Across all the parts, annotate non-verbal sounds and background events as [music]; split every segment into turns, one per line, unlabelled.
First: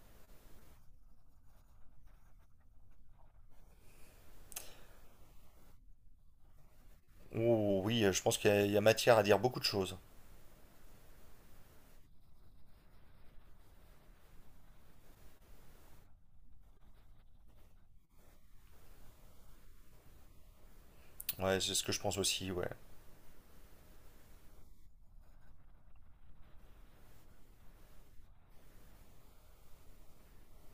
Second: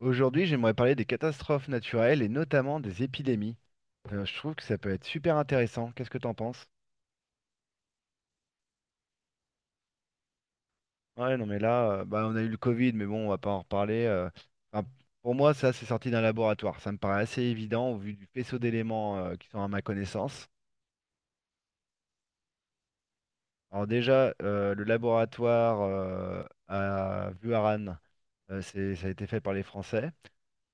Aujourd'hui, j'aimerais parler des catastrophes naturelles et notamment des épidémies. Je trouve que ça peut être super intéressant. Qu'est-ce que t'en penses?
Oh, oui, je pense qu'il y a matière à dire beaucoup de choses.
Ouais, non, mais là, bah, on a eu le Covid, mais bon, on va pas en reparler. Enfin, pour moi, ça, c'est sorti d'un laboratoire. Ça me paraît assez évident au vu du faisceau d'éléments qui sont à ma connaissance.
Ouais, c'est ce que je pense aussi, ouais.
Alors déjà, le laboratoire à Vuaran, ça a été fait par les Français.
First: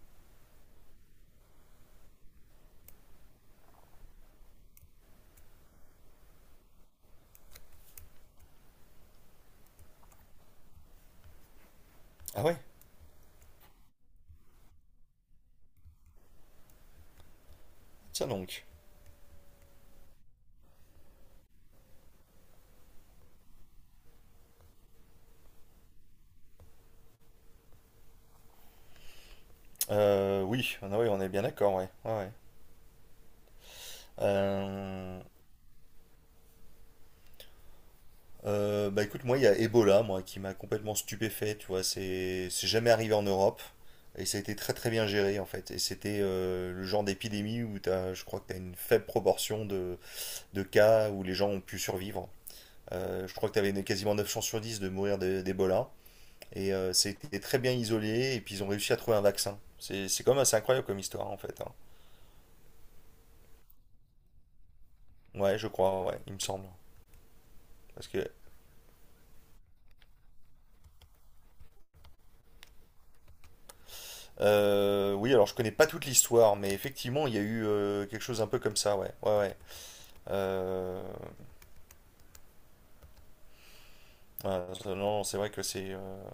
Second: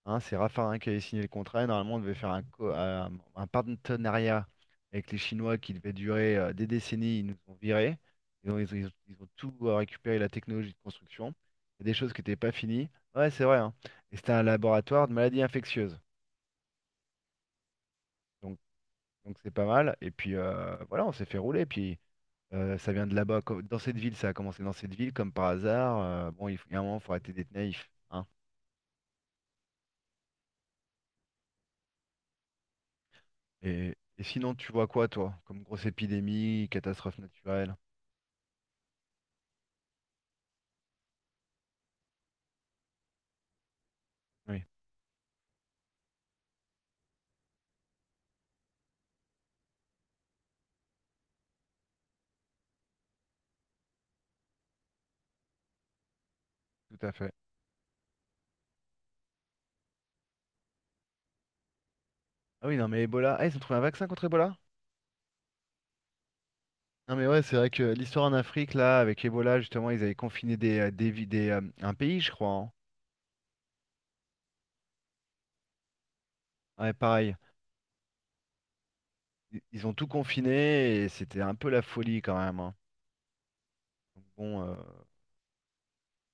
Hein, c'est Raffarin qui avait signé le contrat. Et normalement, on devait faire un partenariat avec les Chinois qui devait durer des décennies. Ils nous ont virés. Ils ont tout récupéré, la technologie de construction. Il y a des choses qui n'étaient
Ah
pas
ouais,
finies. Ouais, c'est vrai, hein. Et c'était un laboratoire de maladies infectieuses.
tiens
Donc,
donc.
donc c'est pas mal. Et puis, voilà, on s'est fait rouler. Puis, ça vient de là-bas. Dans cette ville, ça a commencé dans cette ville, comme par hasard. Bon, il faut, il y a un moment, il faut arrêter d'être naïf, hein.
Oui, ah ouais, on est bien d'accord, ouais. Ouais, ouais.
Et sinon, tu vois quoi,
Euh,
toi, comme grosse épidémie, catastrophe naturelle?
bah écoute, moi, il y a Ebola, moi, qui m'a complètement stupéfait, tu vois. C'est jamais arrivé en Europe. Et ça a été
Oui,
très très bien géré en fait. Et c'était le genre d'épidémie où t'as, je crois que tu as une faible proportion de cas où les gens ont pu survivre. Je crois que tu avais quasiment 9 chances sur 10 de mourir d'Ebola. Et
tout à fait.
c'était très bien isolé, et puis ils ont réussi à trouver un vaccin. C'est quand même assez incroyable comme histoire, en fait, hein.
Ah oui, non, mais Ebola. Ah, ils ont trouvé un vaccin contre Ebola?
Ouais, je crois, ouais, il me semble.
Non, mais ouais, c'est vrai que
Parce que,
l'histoire en Afrique, là, avec Ebola, justement, ils avaient confiné un pays, je crois, hein.
oui, alors je connais pas toute l'histoire, mais
Ouais,
effectivement, il
pareil.
y a eu quelque chose un peu comme ça, ouais, ouais, ouais.
Ils ont tout
Euh,
confiné et c'était un peu la folie quand même, hein. Donc
ouais,
bon,
non,
bah,
non, c'est vrai que c'est.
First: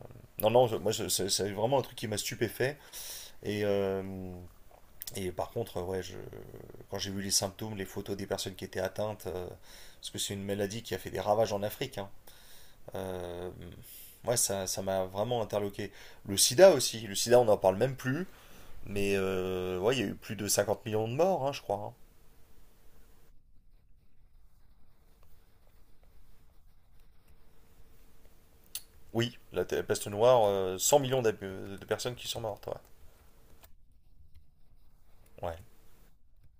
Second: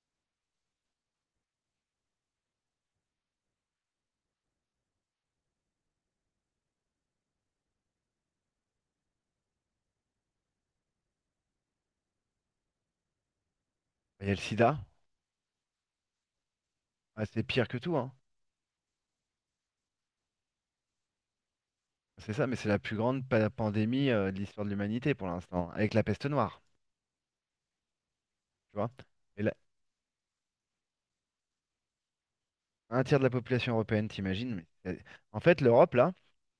Non, non, moi, c'est vraiment un truc qui m'a stupéfait. Et, euh, et par contre, ouais, je... quand j'ai vu les symptômes, les photos des personnes qui étaient atteintes, parce que c'est une maladie qui a fait des ravages en Afrique, hein. Euh,
il y a
ouais,
le
ça, ça
sida.
m'a vraiment interloqué. Le sida aussi. Le
Ah,
sida,
c'est
on n'en
pire que
parle même
tout, hein.
plus. Mais ouais, il y a eu plus de 50 millions de morts, hein, je crois, hein.
C'est ça, mais c'est la plus grande pandémie de l'histoire de l'humanité pour l'instant, avec la peste noire, tu vois.
Oui,
Et là,
la peste noire, 100 millions de personnes qui sont mortes. Ouais.
un tiers de la population européenne, t'imagines? c'est- En
Ouais.
fait, l'Europe, là,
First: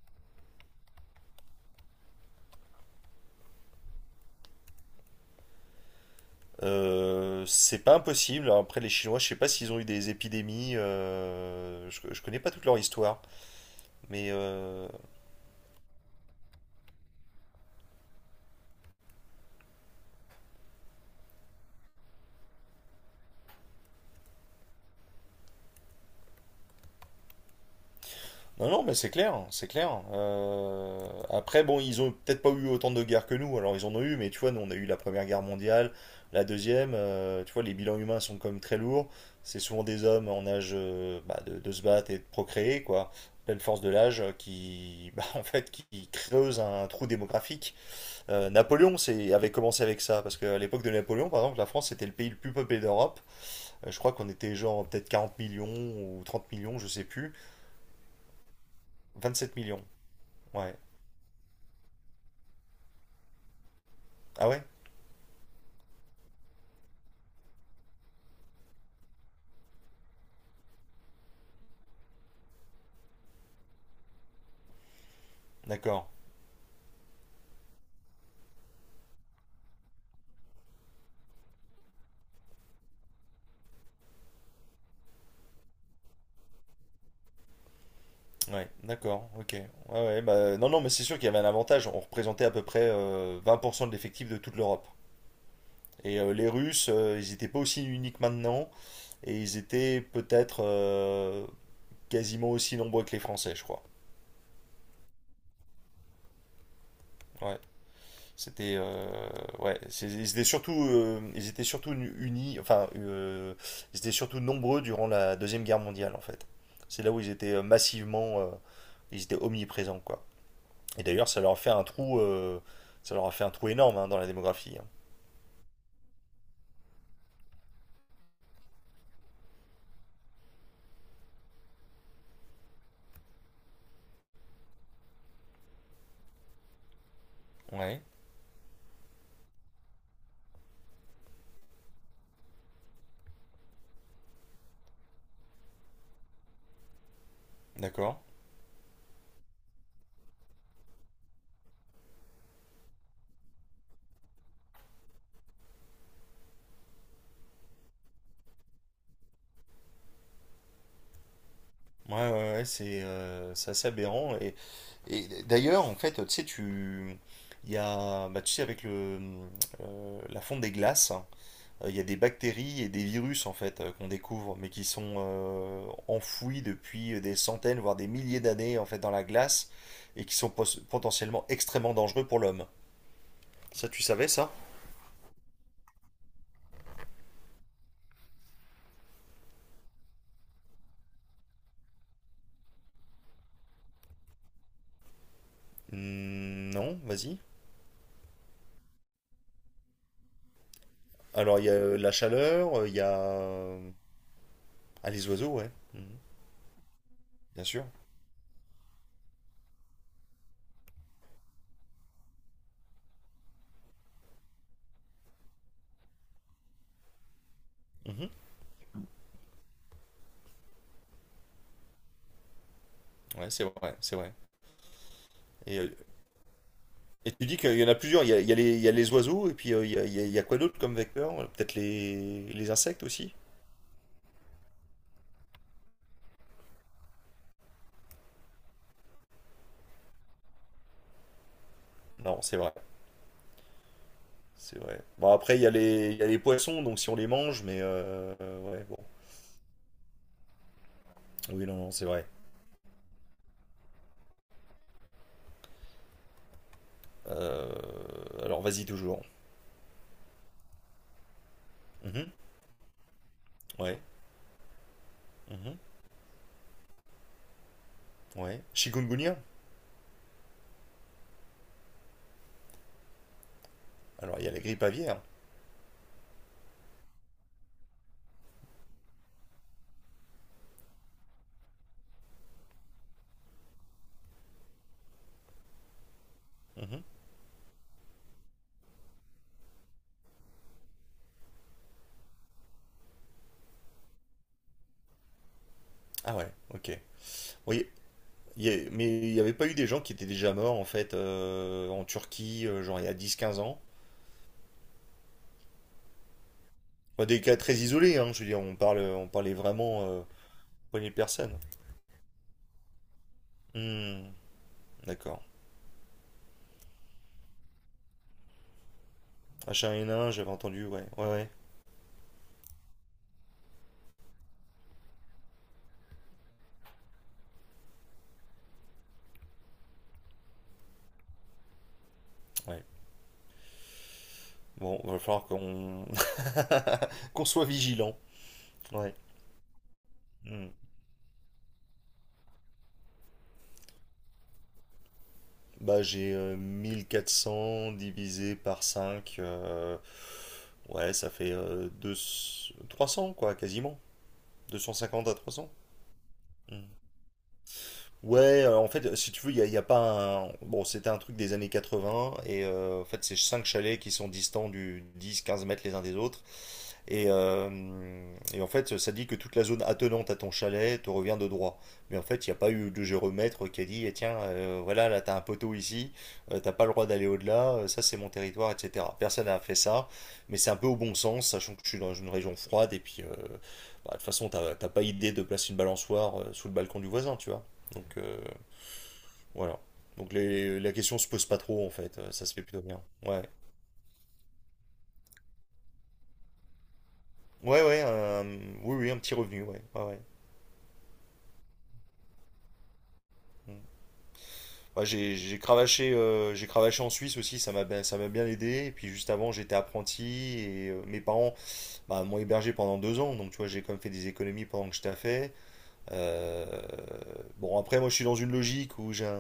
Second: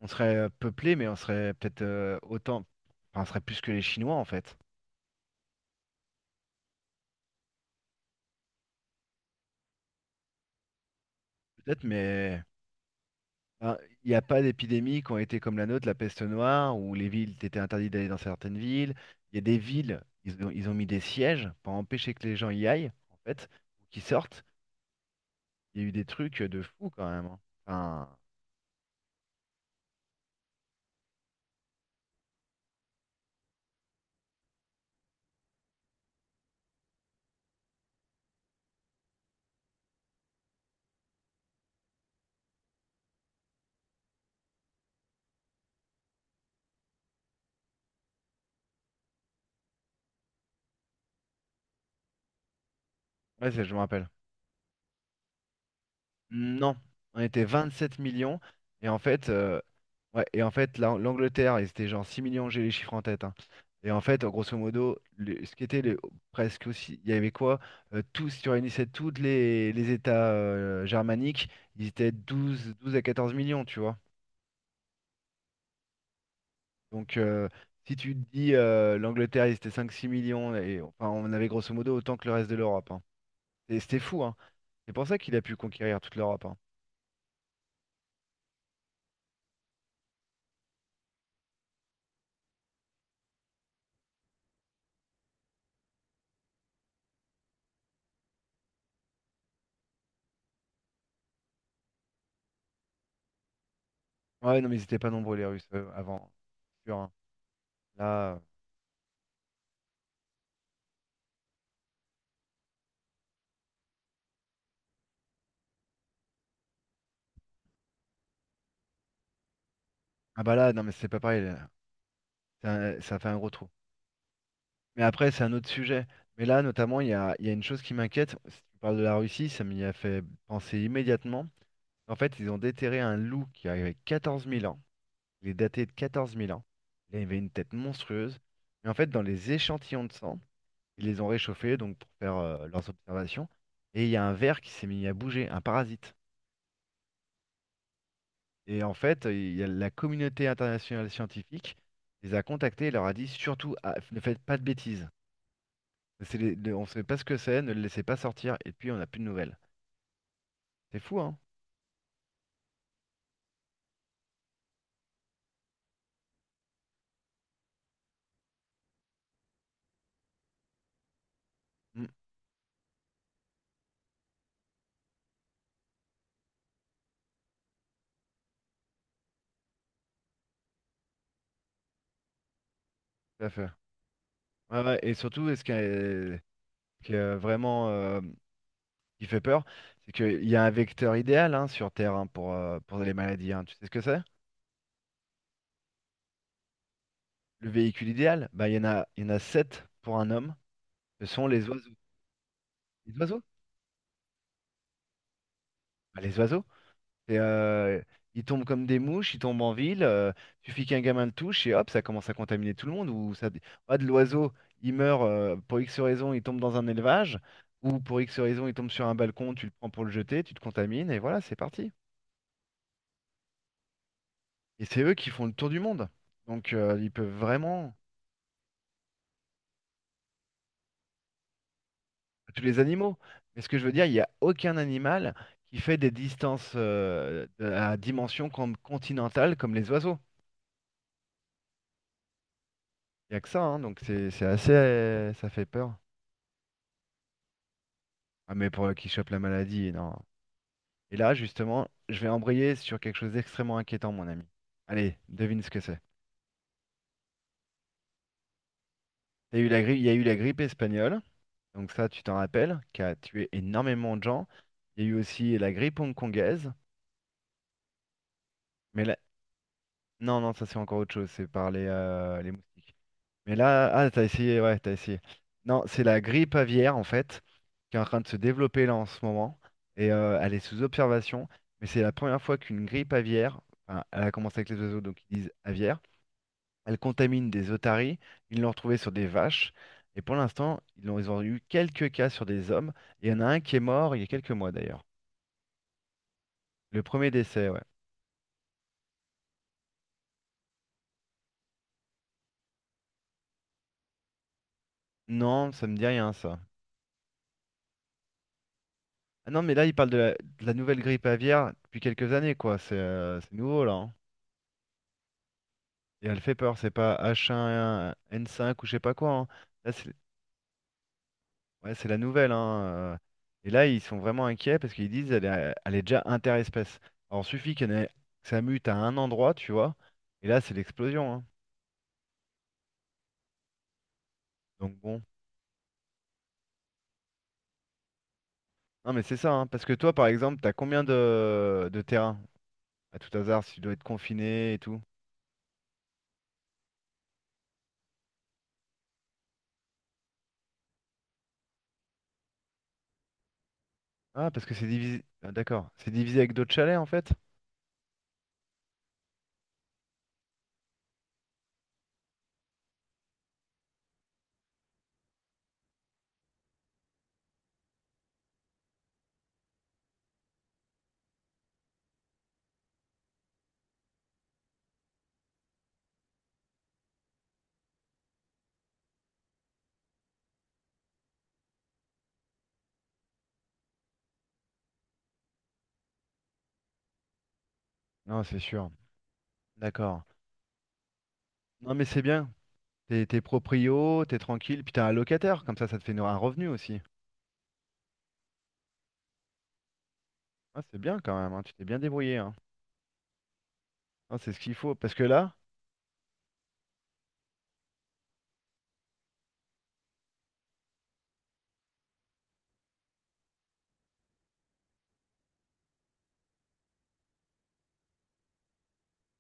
on serait peuplé, mais on serait peut-être autant. Enfin, on serait plus que les Chinois, en fait.
C'est pas impossible. Après, les Chinois, je sais pas s'ils ont eu des épidémies,
Peut-être,
je connais
mais
pas toute leur histoire.
enfin, il n'y a
Mais
pas
euh,
d'épidémies qui ont été comme la nôtre, la peste noire, où les villes étaient interdites d'aller dans certaines villes. Il y a des villes, ils ont mis des sièges pour empêcher que les gens y aillent, en fait, ou qu'ils sortent. Il y a eu des trucs de fou quand même, hein. Enfin,
Non, non, mais c'est clair, c'est clair. Après, bon, ils ont peut-être pas eu autant de guerres que nous, alors ils en ont eu, mais tu vois, nous on a eu la Première Guerre mondiale, la Deuxième, tu vois, les bilans humains sont quand même très lourds. C'est souvent des hommes en âge bah, de se battre et de procréer, quoi, pleine force de l'âge, [laughs] bah, en fait, qui creuse un trou démographique. Napoléon avait commencé avec ça, parce qu'à l'époque de Napoléon, par exemple, la France était le pays le plus peuplé d'Europe.
ouais, ça, je me
Je
rappelle.
crois qu'on était genre peut-être 40 millions ou 30
Non,
millions, je sais
on
plus.
était 27 millions. Et en fait,
27 millions.
ouais, et en
Ouais.
fait l'Angleterre, ils étaient genre 6 millions, j'ai les chiffres en tête, hein. Et en fait,
Ah
grosso
ouais?
modo, ce qui était presque aussi, il y avait quoi? Tous, si tu réunissais tous les États germaniques, ils étaient douze à 14 millions, tu vois.
D'accord.
Donc, si tu te dis l'Angleterre, ils étaient 5-6 millions, et enfin, on avait grosso modo autant que le reste de l'Europe, hein. Et c'était fou, hein. C'est pour ça qu'il a pu conquérir toute l'Europe, hein.
Ouais, d'accord, ok. Ouais, ouais, bah, non, non, mais c'est sûr qu'il y avait un avantage. On représentait à peu près 20% de l'effectif de toute l'Europe. Et les Russes, ils n'étaient pas aussi uniques maintenant, et ils étaient peut-être quasiment aussi nombreux que les Français, je crois.
Ouais, non, mais ils n'étaient pas nombreux, les Russes, avant. Sûr, hein.
Ouais,
Là,
c'était, ouais, ils étaient surtout unis, enfin, ils étaient surtout nombreux durant la Deuxième Guerre mondiale, en fait. C'est là où ils étaient massivement, ils étaient omniprésents, quoi.
ah bah là, non mais
Et
c'est pas
d'ailleurs, ça
pareil,
leur a
là.
fait
Ça fait un gros
un
trou.
trou énorme hein, dans la démographie, hein.
Mais après, c'est un autre sujet. Mais là, notamment, il y a une chose qui m'inquiète. Si tu parles de la Russie, ça m'y a fait penser immédiatement. En fait, ils ont déterré un loup qui avait 14 000 ans. Il est daté de 14 000 ans. Il avait une tête
Ouais,
monstrueuse. Mais en fait, dans les échantillons de sang, ils les ont réchauffés donc pour faire leurs observations. Et il y a un ver qui s'est mis à bouger, un parasite.
d'accord.
Et en fait, il y a la communauté internationale scientifique les a contactés et leur a dit surtout, ah, ne faites pas de bêtises. On ne sait pas ce que c'est, ne le laissez pas sortir. Et puis, on n'a plus de nouvelles. C'est fou, hein?
Ouais, ouais, ouais, c'est assez aberrant. Et d'ailleurs, en fait, tu sais, tu. Il y a. Bah, tu sais, avec la fonte des glaces, hein, il y a
Mm,
des bactéries et des virus, en fait, qu'on découvre, mais qui sont enfouis depuis des centaines, voire des milliers d'années, en fait, dans la glace, et qui sont potentiellement extrêmement dangereux pour l'homme.
tout à fait.
Ça, tu savais ça?
Ouais, ouais, et surtout, et ce qui est vraiment qui fait peur, c'est qu'il y a un vecteur idéal, hein, sur Terre, hein, pour les maladies, hein. Tu sais ce que c'est?
Hmm, non, vas-y.
Le véhicule idéal, bah, il y en a 7 pour un homme. Ce sont
Alors, il
les
y a
oiseaux.
la chaleur, il y a.
Les oiseaux?
Ah, les oiseaux, ouais. Mhm.
Bah, les oiseaux. Et,
Bien sûr.
euh, ils tombent comme des mouches, ils tombent en ville. Suffit qu'un gamin le touche et hop, ça commence à contaminer tout le monde. Ou ça, ah, de l'oiseau, il meurt pour X raison, il tombe dans un élevage. Ou pour
Mhm.
X raison, il tombe sur un balcon, tu le prends pour le jeter, tu te contamines et voilà, c'est parti.
Ouais, c'est vrai, c'est vrai.
Et c'est eux qui font le tour
Et,
du
euh,
monde. Donc ils
et
peuvent
tu dis qu'il y en
vraiment.
a plusieurs. Il y a les oiseaux, et puis il y a quoi d'autre comme vecteur? Peut-être les,
Tous
les
les
insectes
animaux.
aussi?
Mais ce que je veux dire, il n'y a aucun animal qui fait des distances à dimension continentale comme les oiseaux.
Non, c'est vrai.
Il n'y a que ça, hein, donc c'est
C'est vrai.
assez.
Bon,
Ça
après, il
fait
y a
peur.
les, il y a les poissons, donc si on les mange, mais
Ah, mais
ouais,
pour
bon.
qui chope la maladie, non. Et là,
Oui, non,
justement,
non, c'est
je
vrai.
vais embrayer sur quelque chose d'extrêmement inquiétant, mon ami. Allez, devine ce que c'est.
Alors, vas-y, toujours.
T'as eu la grippe, il y a eu la grippe espagnole, donc ça, tu
Mhm.
t'en rappelles, qui a tué
Ouais.
énormément de gens. Il y a eu aussi la
Mhm.
grippe hongkongaise,
Ouais.
mais là,
Chikungunya?
non, non, ça c'est encore autre chose, c'est par les moustiques. Mais là, ah, t'as
Alors, il y a la
essayé, ouais,
grippe
t'as essayé.
aviaire.
Non, c'est la grippe aviaire, en fait, qui est en train de se développer là en ce moment. Et elle est sous observation. Mais c'est la première fois qu'une grippe aviaire, enfin, elle a commencé avec les oiseaux, donc ils disent aviaire, elle
Mhm.
contamine des otaries. Ils l'ont retrouvée sur des vaches. Et pour l'instant, ils ont eu quelques cas sur des hommes. Et il y en a un qui est mort il y a quelques mois d'ailleurs.
Ah, ouais, ok.
Le premier décès, ouais.
Oui, mais il n'y avait pas eu des gens qui étaient déjà morts en fait en Turquie, genre il y a 10-15 ans.
Non, ça me dit rien, ça.
Enfin, des cas très isolés, hein, je veux dire, on
Ah
parlait
non, mais là, il
vraiment
parle de la nouvelle
poignée de
grippe
personnes.
aviaire depuis quelques années, quoi. C'est nouveau, là, hein.
Hmm, d'accord.
Et elle fait peur, c'est pas H1N5 ou je sais pas quoi, hein. Là, c'est
H1N1, j'avais entendu, ouais, ouais, ouais,
ouais, c'est la nouvelle, hein, euh. Et là, ils sont vraiment inquiets parce qu'ils disent elle est déjà interespèce. Alors, suffit que ça mute à un endroit, tu vois. Et là, c'est l'explosion, hein.
ouais.
Donc,
Bon, va
bon.
falloir qu'on [laughs] qu'on soit vigilant.
Non,
Ouais.
mais c'est ça, hein. Parce que toi, par exemple,
Hmm.
t'as combien de terrains à tout hasard si tu dois être confiné et tout?
Bah, j'ai 1 400 divisé par 5, ouais, ça fait 300 quoi, quasiment.
Ah, parce que
deux
c'est
cent
divisé.
cinquante à
Ah,
trois cents
d'accord. C'est divisé avec d'autres
Hmm.
chalets, en fait?
Ouais, en fait, si tu veux, il y a pas un... Bon, c'était un truc des années 80, et en fait, c'est cinq chalets qui sont distants du 10-15 mètres les uns des autres, et, euh, et en fait, ça dit que toute la zone attenante à ton chalet te revient de droit. Mais en fait, il n'y a pas eu de géomètre qui a dit, eh tiens, voilà, là, t'as un poteau ici, t'as pas le droit d'aller au-delà, ça, c'est mon territoire, etc. Personne n'a fait ça, mais c'est un peu au bon sens, sachant que je suis dans une région froide, et puis, bah, de toute façon, t'as pas idée de placer une balançoire sous le balcon du voisin, tu vois. Donc,
Non, c'est sûr.
voilà.
D'accord.
Donc, la question se pose pas trop, en
Non, mais
fait,
c'est
ça
bien.
se fait plutôt bien.
T'es
Ouais.
proprio, t'es tranquille, puis t'as un locataire, comme ça ça te fait un revenu aussi.
Ouais, ouais, oui, oui, un petit revenu, ouais. Ouais, ouais.
Ah, c'est bien quand même, hein, tu t'es bien débrouillé, hein.
Mm.
Ah, c'est ce qu'il faut,
Ouais,
parce que
j'ai
là,
j'ai cravaché, euh, j'ai cravaché en Suisse aussi, ça m'a bien aidé. Et puis juste avant, j'étais apprenti et mes parents bah, m'ont hébergé pendant 2 ans. Donc tu vois, j'ai quand même fait des économies pendant que je taffais. Euh, bon, après, moi je suis dans une logique où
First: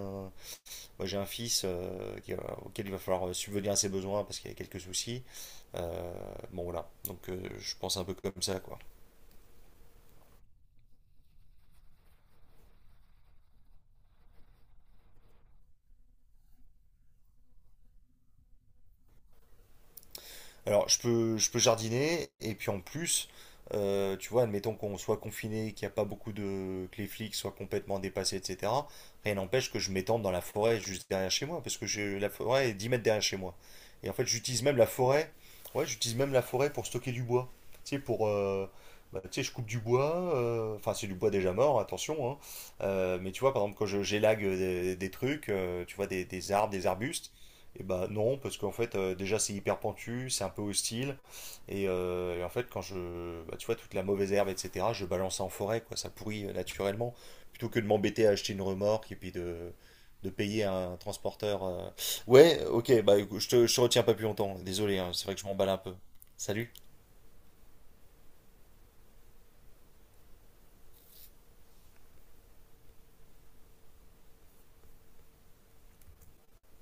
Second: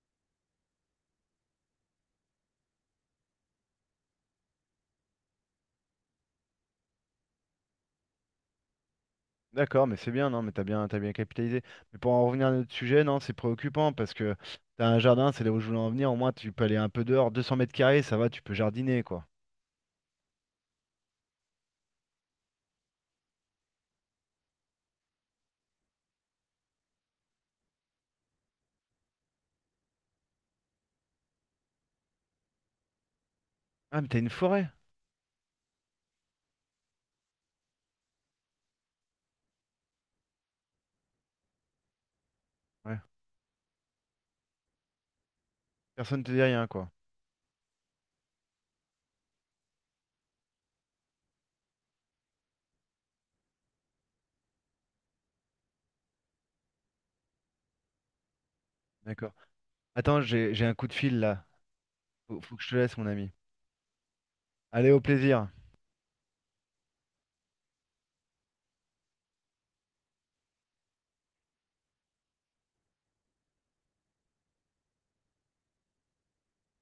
moi, j'ai un fils auquel il va falloir subvenir à ses besoins parce qu'il y a quelques soucis. Euh, bon, voilà. Donc je pense un peu comme ça, quoi.
d'accord, mais c'est bien, non, mais t'as bien capitalisé. Mais pour en revenir à notre sujet, non, c'est préoccupant, parce que t'as un jardin, c'est là où je voulais en venir, au moins tu peux aller un peu dehors, 200 mètres carrés, ça va, tu peux jardiner, quoi.
Alors, je peux jardiner, et puis en plus, tu vois, admettons qu'on soit confiné, qu'il n'y a pas beaucoup de... que les flics soient complètement dépassés, etc. Rien n'empêche que je m'étende dans la forêt juste derrière chez moi, parce que j'ai la forêt est 10 mètres derrière chez moi.
Ah, mais
Et en
t'as
fait,
une
j'utilise
forêt?
même la forêt, ouais, j'utilise même la forêt pour stocker du bois. Tu sais, pour... bah, tu sais, je coupe du bois, enfin c'est du bois déjà mort, attention, hein.
Ouais,
Mais tu vois, par exemple, j'élague des trucs, tu vois,
personne
des,
te dit
des
rien,
arbres, des
quoi.
arbustes, et bah non, parce qu'en fait, déjà c'est hyper pentu, c'est un peu hostile. Et en fait, quand je. Bah, tu vois, toute la mauvaise herbe, etc., je balance ça en forêt, quoi, ça pourrit naturellement. Plutôt que de m'embêter à acheter une remorque et
D'accord.
puis de,
Attends,
de
j'ai
payer
j'ai un coup de
un
fil là,
transporteur.
faut que
Ouais,
je te laisse,
ok,
mon
bah
ami.
écoute, je te retiens pas plus longtemps,
Allez,
désolé,
au
hein, c'est vrai que je
plaisir.
m'emballe un peu. Salut!